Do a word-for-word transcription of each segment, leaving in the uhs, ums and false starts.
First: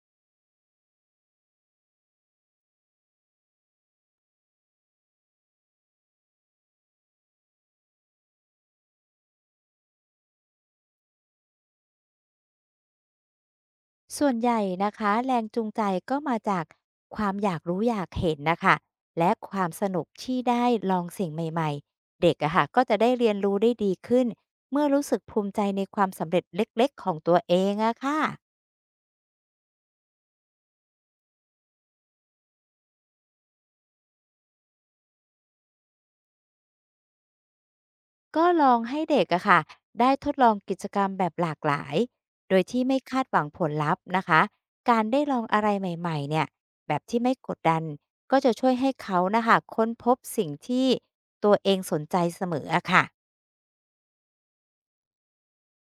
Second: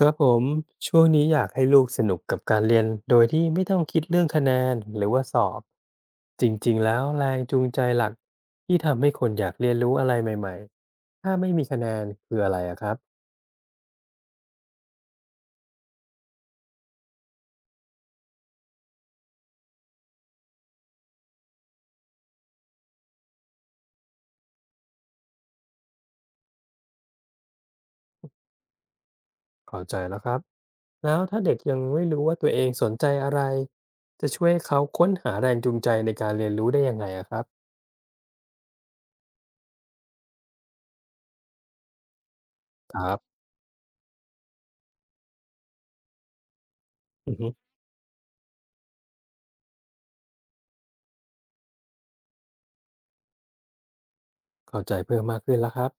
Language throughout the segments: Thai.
ครับผมช่วงนี้อยากให้ลูกสนุกกับการเรียนโดยที่ไม่ต้องคิดเรื่องคะแนนหรือว่าสอบจริงๆแล้วแรงจูงใจหลักที่ทำให้คนอยากเรียนรู้อะไรใหม่ๆถ้าไม่มีคะแนนคืออะไรอะครับส่วนใหญ่นะคะแรงจูงใจก็มาจากความอยากรู้อยากเห็นนะคะและความสนุกที่ได้ลองสิ่งใหม่ๆเด็กอะค่ะก็จะได้เรียนรู้ได้ดีขึ้นเมื่อรู้สึกภูมิใจในความสำเร็จเล็กๆของตัวเองอะค่ะเข้าใจแล้วครับแล้วถ้าเด็กยังไม่รู้ว่าตัวเองสนใจอะไรจะช่วยเขาค้นหาแรงจูงใจในการเรียนรู้ได้ยังไงอะครับก็ลองให้เด็กอะค่ะได้ทดลองกิจกรรมแบบหลากหลายโดยที่คไม่รัคาดหบ วังผลลัพธ์นะคะการได้ลองอะไรใหม่ๆเนี่ยแบบที่ไม่กดดันก็จะช่วยให้เขานะคะค้นพบสิ่งที่ตัวเองสนใจเสมออะค่ะ เข้าใจเพิ่มมากขึ้นแล้วครับ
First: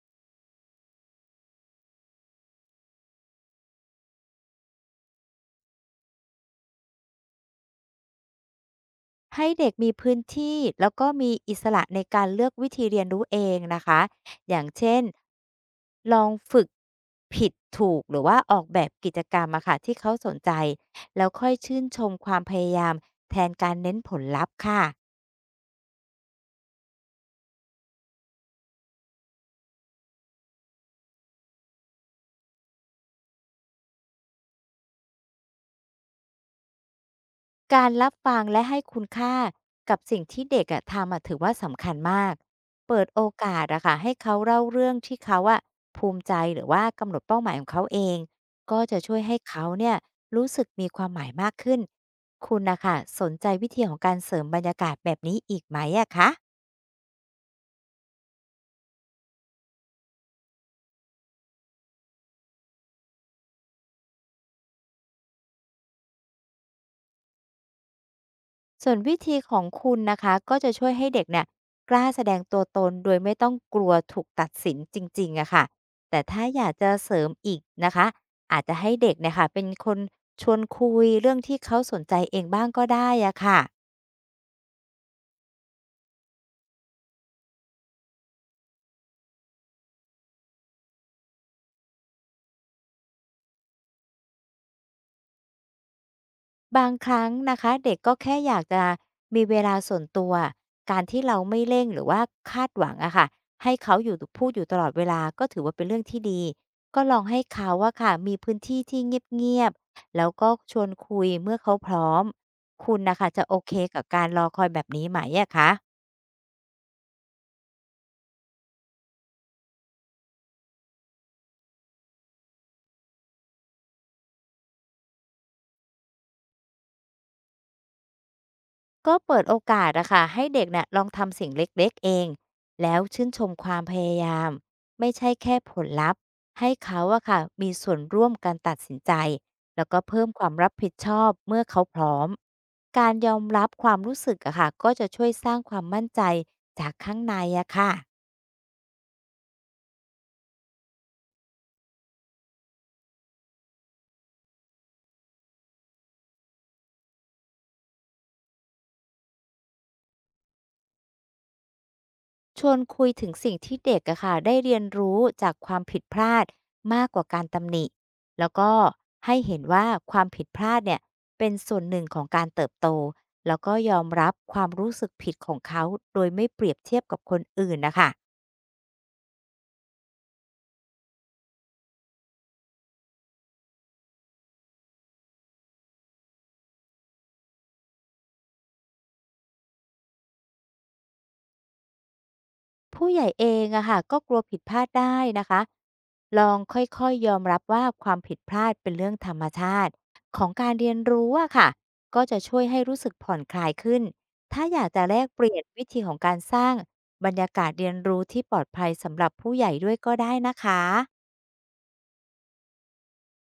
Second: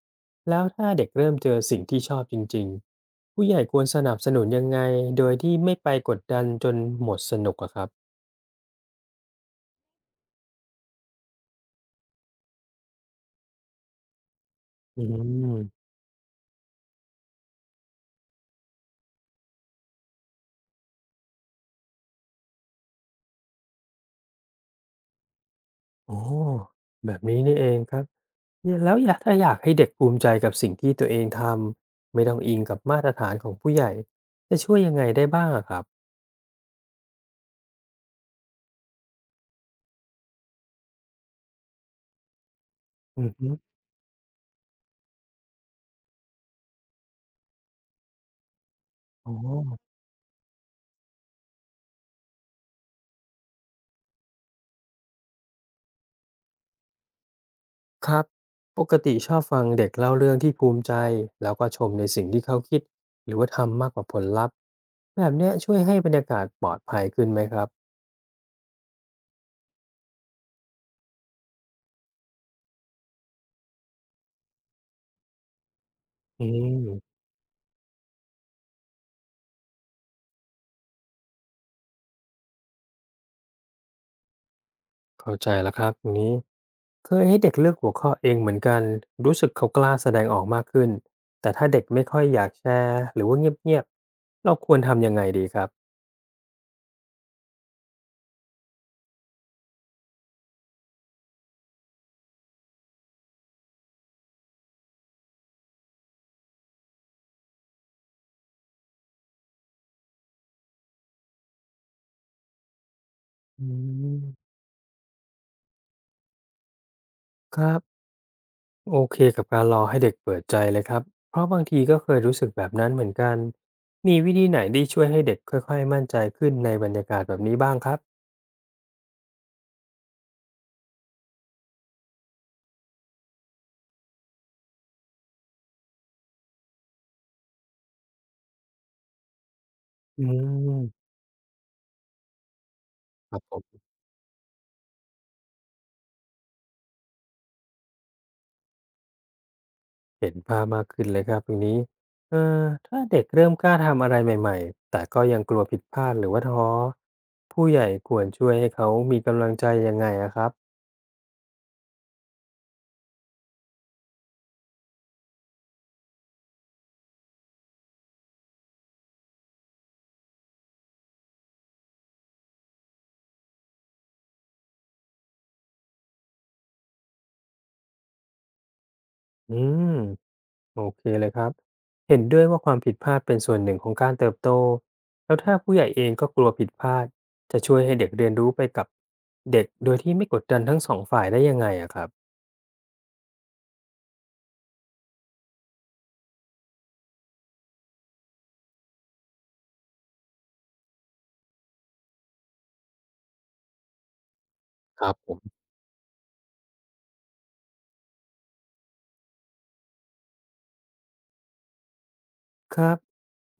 แล้วถ้าเด็กเริ่มเจอสิ่งที่ชอบจริงๆผู้ใหญ่ควรสนับสนุนยังไงโดยที่ไม่ไปกดดันจนหมดสนุกอะครับให้เด็กมีพื้นที่แล้วก็มีอิสระในการเลือกวิธีเรียนรู้เองนะคะ อย่างเช่น อืมลองฝึกผิดถูกหรือว่าออกแบบกิจกรรมอะค่ะที่เขาสนใจแล้วค่อยชื่นชมความพยายามแทนการเน้นผลลัพธ์ค่ะ โอ้แบบนี้นี่เองครับเนี่ยแล้วอยากถ้าอยากให้เด็กภูมิใจกับสิ่งที่ตัวเองทำไม่ต้องอิงกับมาตรฐานของผู้ใหญ่จะช่วยยังไงได้บ้างอะครับการรับฟังและให้คุณค่ากับสิ่งที่เด็กอะทำอะถือว่าสำคัญมาก เปิดโออือฮึกาสอะค่ะให้เขาเล่าเรื่องที่เขาอะภูมิใจหรือว่ากำหนดเป้าหมายของเขาเองก็จะช่วยอ๋อ ให้เขาเนี่ยรู้สึกมีความหมายมากขึ้น คุณนะคะสนใจวิธีของการเสริมบรรยากาศแบบนี้อีกไหมอะคะ ครับปกติชอบฟังเด็กเล่าเรื่องที่ภูมิใจแล้วก็ชมในสิ่งที่เขาคิดหรือว่าทำมากกว่าผลลัพธ์แบบเนี้ยช่วยให้บรรยากาศปลอดภัยขึ้นไหมครับส่วนวิธีของคุณนะคะก็จะช่วยให้เด็กเนี่ยกล้าแสดงตัวตนโดยไม่ต้องกลัวถูกตัดสินจริงๆอะค่ะแต่ถ้าอือยากจะเสมริมอีกนะคะอาจจะให้เด็กเนี่ยค่ะเป็นคนชวนคุยเรื่องที่เขาสนใจเองบ้างก็ได้อะค่ะ เข้าใจแล้วครับอย่างนี้เคยให้เด็กเลือกหัวข้อเองเหมือนกันรู้สึกเขากล้าแสดงออกมากขึ้นแต่ถ้าเด็กไม่ค่อยอยากแชร์หรือว่าเงียบๆเราควรทำยังไงดีครับบางครั้งนะคะเด็กก็แค่อยากจะมีเวลาส่วนตัวการที่เราไม่เร่งหรือว่าคาดหวังอะค่ะให้เขาอยู่พูดอยู่ตลอดเวลาก็ถือว่าเป็นเรื่องที่ดีก็ลองให้เขาอะค่ะมีพื้นที่ที่เงียบๆแล้วก็ชวนคุยเมื่อเขาพร้อมคุณนะคะจะโออืเคกับการรอมคอยแบบนี้ไหมอะคะ ครับ โอเคกับการรอให้เด็กเปิดใจเลยครับเพราะบางทีก็เคยรู้สึกแบบนั้นเหมือนกันมีวิธีไหนที่ช่วยให้เด็กค่อยๆมั่นใจขึ้นในบรรยากาศแบบนี้บ้างครับก็เปิดโอกาสอะค่ะให้เด็กเน่ยลองทำสิ่งเล็กๆเองแล้วชื่นชมความพยายามไม่ใช่แค่ผลลัพธ์ให้เขาอะค่ะมีส่วนร่วมการตัดสินใจแล้วก็อืเพิ่มความรับผิดมชอบเมื่อเขาพร้อมการยคอรับมผรับมความรู้สึกอะค่ะก็จะช่วยสร้างความมั่นใจจากข้างในอะค่ะ เห็นภาพมากขึ้นเลยครับตรงนี้เอ่อถ้าเด็กเริ่มกล้าทำอะไรใหม่ๆแต่ก็ยังกลัวผิดพลาดหรือว่าท้อผู้ใหญ่ควรช่วยให้เขามีกำลังใจยังไงอะครับชวนคุยถึงสิ่งที่เด็กอะค่ะได้เรียนรู้จากความผิดพลาดมากกว่าการตำหนิแล้วก็ให้เห็นว่าความผิดพลาดเนี่ยเป็นส่วนหนึ่งของการเติบโตแล้วก็ยอมรับความรู้สึกผิดของเขาโดยไม่เปรียบเทียบกับคนอื่นนะคะ อืม โอเคเลยครับเห็นด้วยว่าความผิดพลาดเป็นส่วนหนึ่งของการเติบโตแล้วถ้าผู้ใหญ่เองก็กลัวผิดพลาดจะช่วยให้เด็กเรียนรู้ไปกับเด็กโดยที่ไม่กดดันทั้งสองฝ่ายได้ยังไงอะครับผู้ใหญ่เองอะค่ะก็กลัวผิดพลาดได้นะคะลองค่อยๆยอมรับว่าความผิดพลาดเป็นเรื่องธรรมชาติของการเรียนรู้อะค่ะก็จะช่วยให้รู้สึกผ่อนคลายขึ้นถ้าอยากจะครัแลบกผมเปลี่ยนวิธีของการสร้างบรรยากาศเรียนรู้ที่ปลอดภัยสำหรับผู้ใหญ่ด้วยก็ได้นะคะ ครับ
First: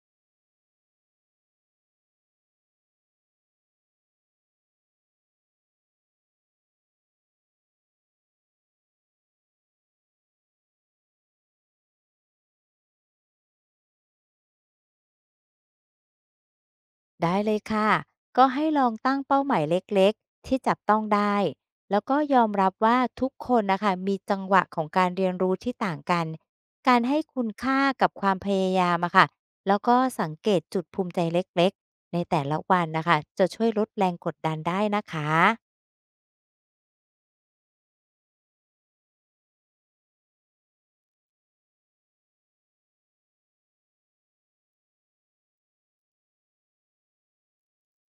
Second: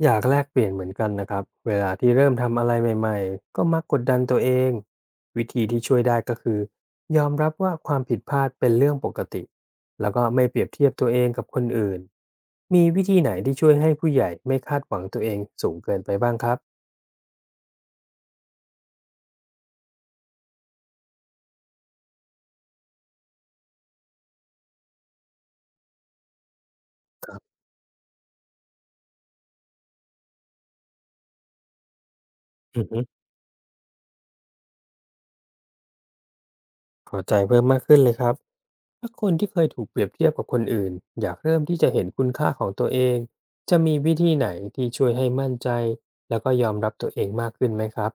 อยากแลกเปลี่ยนเหมือนกันนะครับเวลาที่เริ่มทำอะไรใหม่ๆก็มักกดดันตัวเองวิธีที่ช่วยได้ก็คือยอมรับว่าความผิดพลาดเป็นเรื่องปกติ แล้วก็ไม่เปรียบเทียบตัวเองกับคนอื่นมีวิธีไหนที่ช่วยให้ผู้ใหญ่ไม่คาดหวังตัวเองสูงเกินไปบ้างครับ ได้เลยค่ะ ก็ให้ลองตั้งเป้าหมายเล็กๆที่จับต้องได้ แล้วก็ยอมรับว่าทุกคนนะคะมีจังหวะของการเรียนรู้ที่ต่างกัน การให้คุณค่ากับความพยายามอะค่ะแล้วก็สังเกตจุดภูมิใจเล็กๆในแต่ละวัอืนอฮึนะคะจะช่วยลดแรงกดดันได้นะคะ เข้าใจเพิ่มมากขึ้นเลยครับถ้าคนที่เคยถูกเปรียบเทียบกับคนอื่นอยากเริ่มที่จะเห็นคุณค่าของตัวเองจะมีวิธีไหนที่ช่วยให้มั่นใจแล้วก็ยอมรับตัวเองมากขึ้นไหมครับ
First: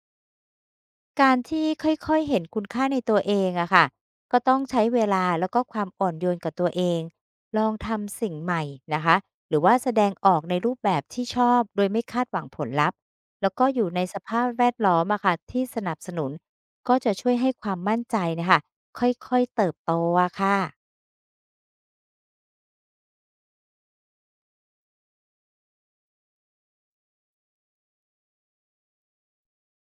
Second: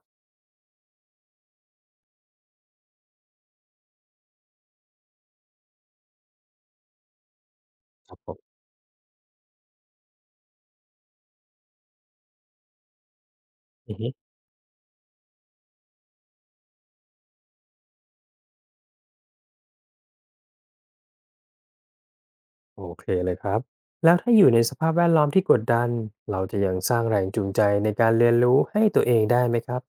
การที่ค่อยๆเห็นคุณค่าในตัวเองอะค่ะก็ต้องใช้เวลาแล้วก็ความอ่อนโยนกับตัวเอง ลองครับทำผสิ่งใหมม่นะคะหรือว่าแสดงออกในรูปแบบที่ชอบโดยไม่คาดหวังผลลัพธ์แล้วก็อยู่อือในฮึสภาพแวดล้อมอะค่ะที่สนับสนุน ก็จะช่วยให้ความมั่นใจนะค่ะค่อยๆเติบโตอะค่ะ โอเคเลยครับแล้วถ้าอยู่ในสภาพแวดล้อมที่กดดันเราจะยังสร้างแรงจูงใจในการเรียนรู้ให้ตัวเองได้ไหมครับ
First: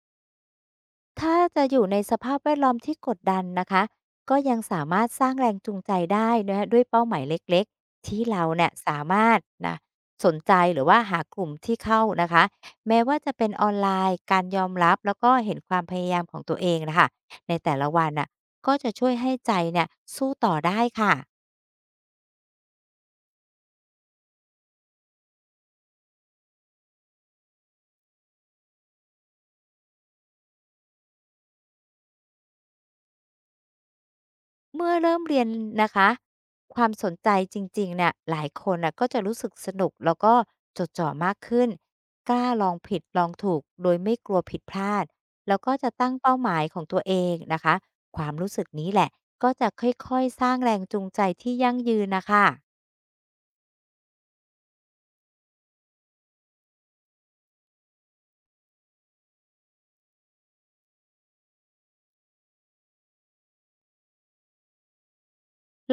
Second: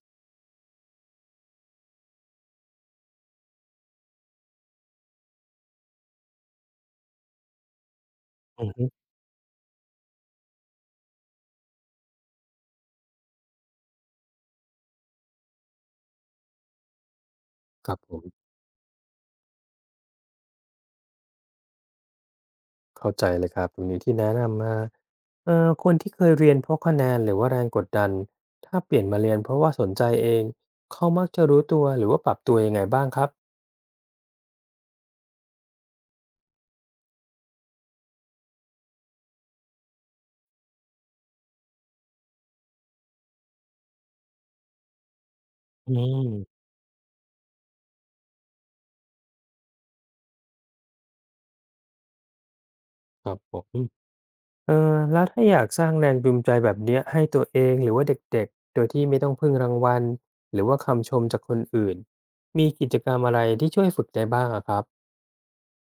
ถ้าจะอยู่ในสภาพแวดล้อมที่กดดันนะคะ ก็ยังสามารถสร้างแรงจูงใจได้นะคะด้วยเป้าหมายเล็กๆที่เราอืเนี่อยฮึสามารถนะสนใจหรือว่าหากลุ่มที่เข้านะคะแม้ว่าจะเป็นออนไลน์การยอมรับแล้วก็เห็นความพยายามของตัวเองนะคะในแต่ละครับวัผนน่ะม ก็จะช่วยให้ใจเนี่ยสู้ต่อได้ค่ะ เข้าใจเลยครับตรงนี้ที่แนะนำมาเอ่อคนที่เคยเรียนเพราะคะแนนหรือว่าแรงกดดันถ้าเปลี่ยนมาเรียนเพราะว่าสนใจเองเขามักจะรู้ตัวหรือว่าปรับตัวยังไงบ้างครับเมื่อเริ่มเรียนนะคะความสนใจจริงๆเนี่ยหลายคนน่ะก็จะรู้สึกสนุกแล้วก็จดจ่อมากขึ้นกล้าลองผิดลองถูกโดยไม่กลัวผิดพลาดแล้วก็จะอืตั้งเป้าหมายมของตัวเองนะคะความรู้สึกนี้แหละก็จะค่อยๆสร้างแรงจูงใจที่ยั่งยืนนะคะ ครับผมเออแล้วถ้าอยากสร้างแรงจูงใจแบบเนี้ยให้ตัวเองหรือว่าเด็กๆโดยที่ไม่ต้องพึ่งรางวัลหรือว่าคำชมจากคนอื่นมีกิจกรรมอะไรที่ช่วยฝึกได้บ้างอะครับ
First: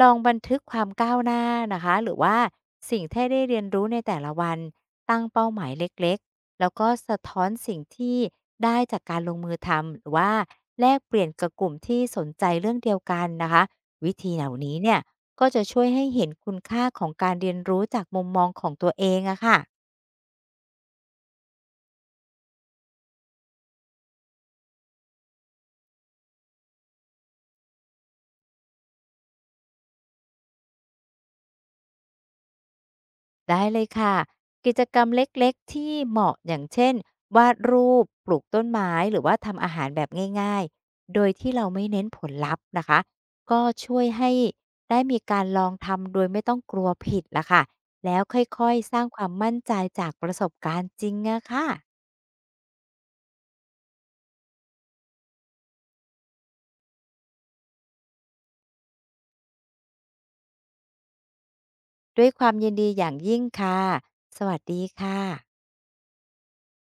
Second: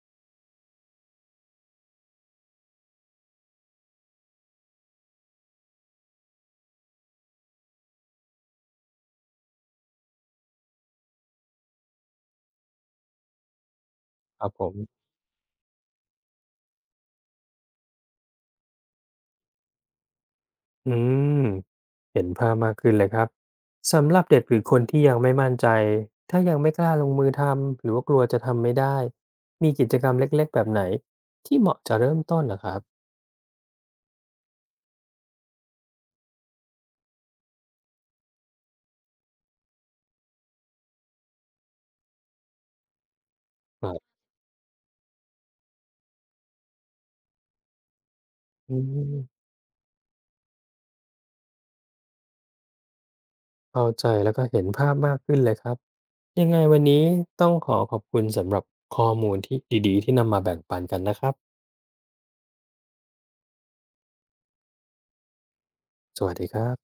ลองบันทึกความก้าวหน้านะคะหรือว่าสิ่งที่ได้เรียนรู้ในแต่ละวันตั้งเป้าหมายเล็กๆแล้วก็สะท้อนสิ่งที่ได้จากการลงมือทำหรือว่าแลกเปลี่ยนกับกลุ่มที่สนใจเรื่องเดียวกันนะคะวิธีคเหรัล่าบผม นี้เนี่ยก็จะช่วยให้เห็นคุณค่าของการเรียนรู้จากมุมมองของตัวเองอะค่ะ อืมเห็นภาพมากขึ้นเลยครับสำหรับเด็กหรือคนที่ยังไม่มั่นใจถ้ายังไม่กล้าลงมือทำหรือว่ากลัวจะทำไม่ได้มีกิจกรรมเล็กๆแบบไหนที่เหมาะจะเริ่มต้นนะครับได้เลยค่ะกิจกรรมเล็กๆที่เหมาะอย่างเช่นวาดรูปปลูกต้นไม้หรือว่าทำอาหารแบบง่ายๆโดยที่เราไม่เน้นผลลัพธ์นะคะก็ครัช่วยบให้ได้มีการลองทำโดยไม่ต้องกลัวผิดละค่ะแล้วค่อยอืๆสร้างความมมั่นใจจากประสบการณ์จริงนะค่ะเข้าใจแล้วก็เห็นภาพมากขึ้นเลยครับยังไงวันนี้ต้องขอขอบคุณสำหรับข้อมูลที่ดีๆที่นำมาแบ่งปันกันนะครับด้วยความยินดีอย่างยิ่งค่ะสวัสดีค่ะสวัสดีครับ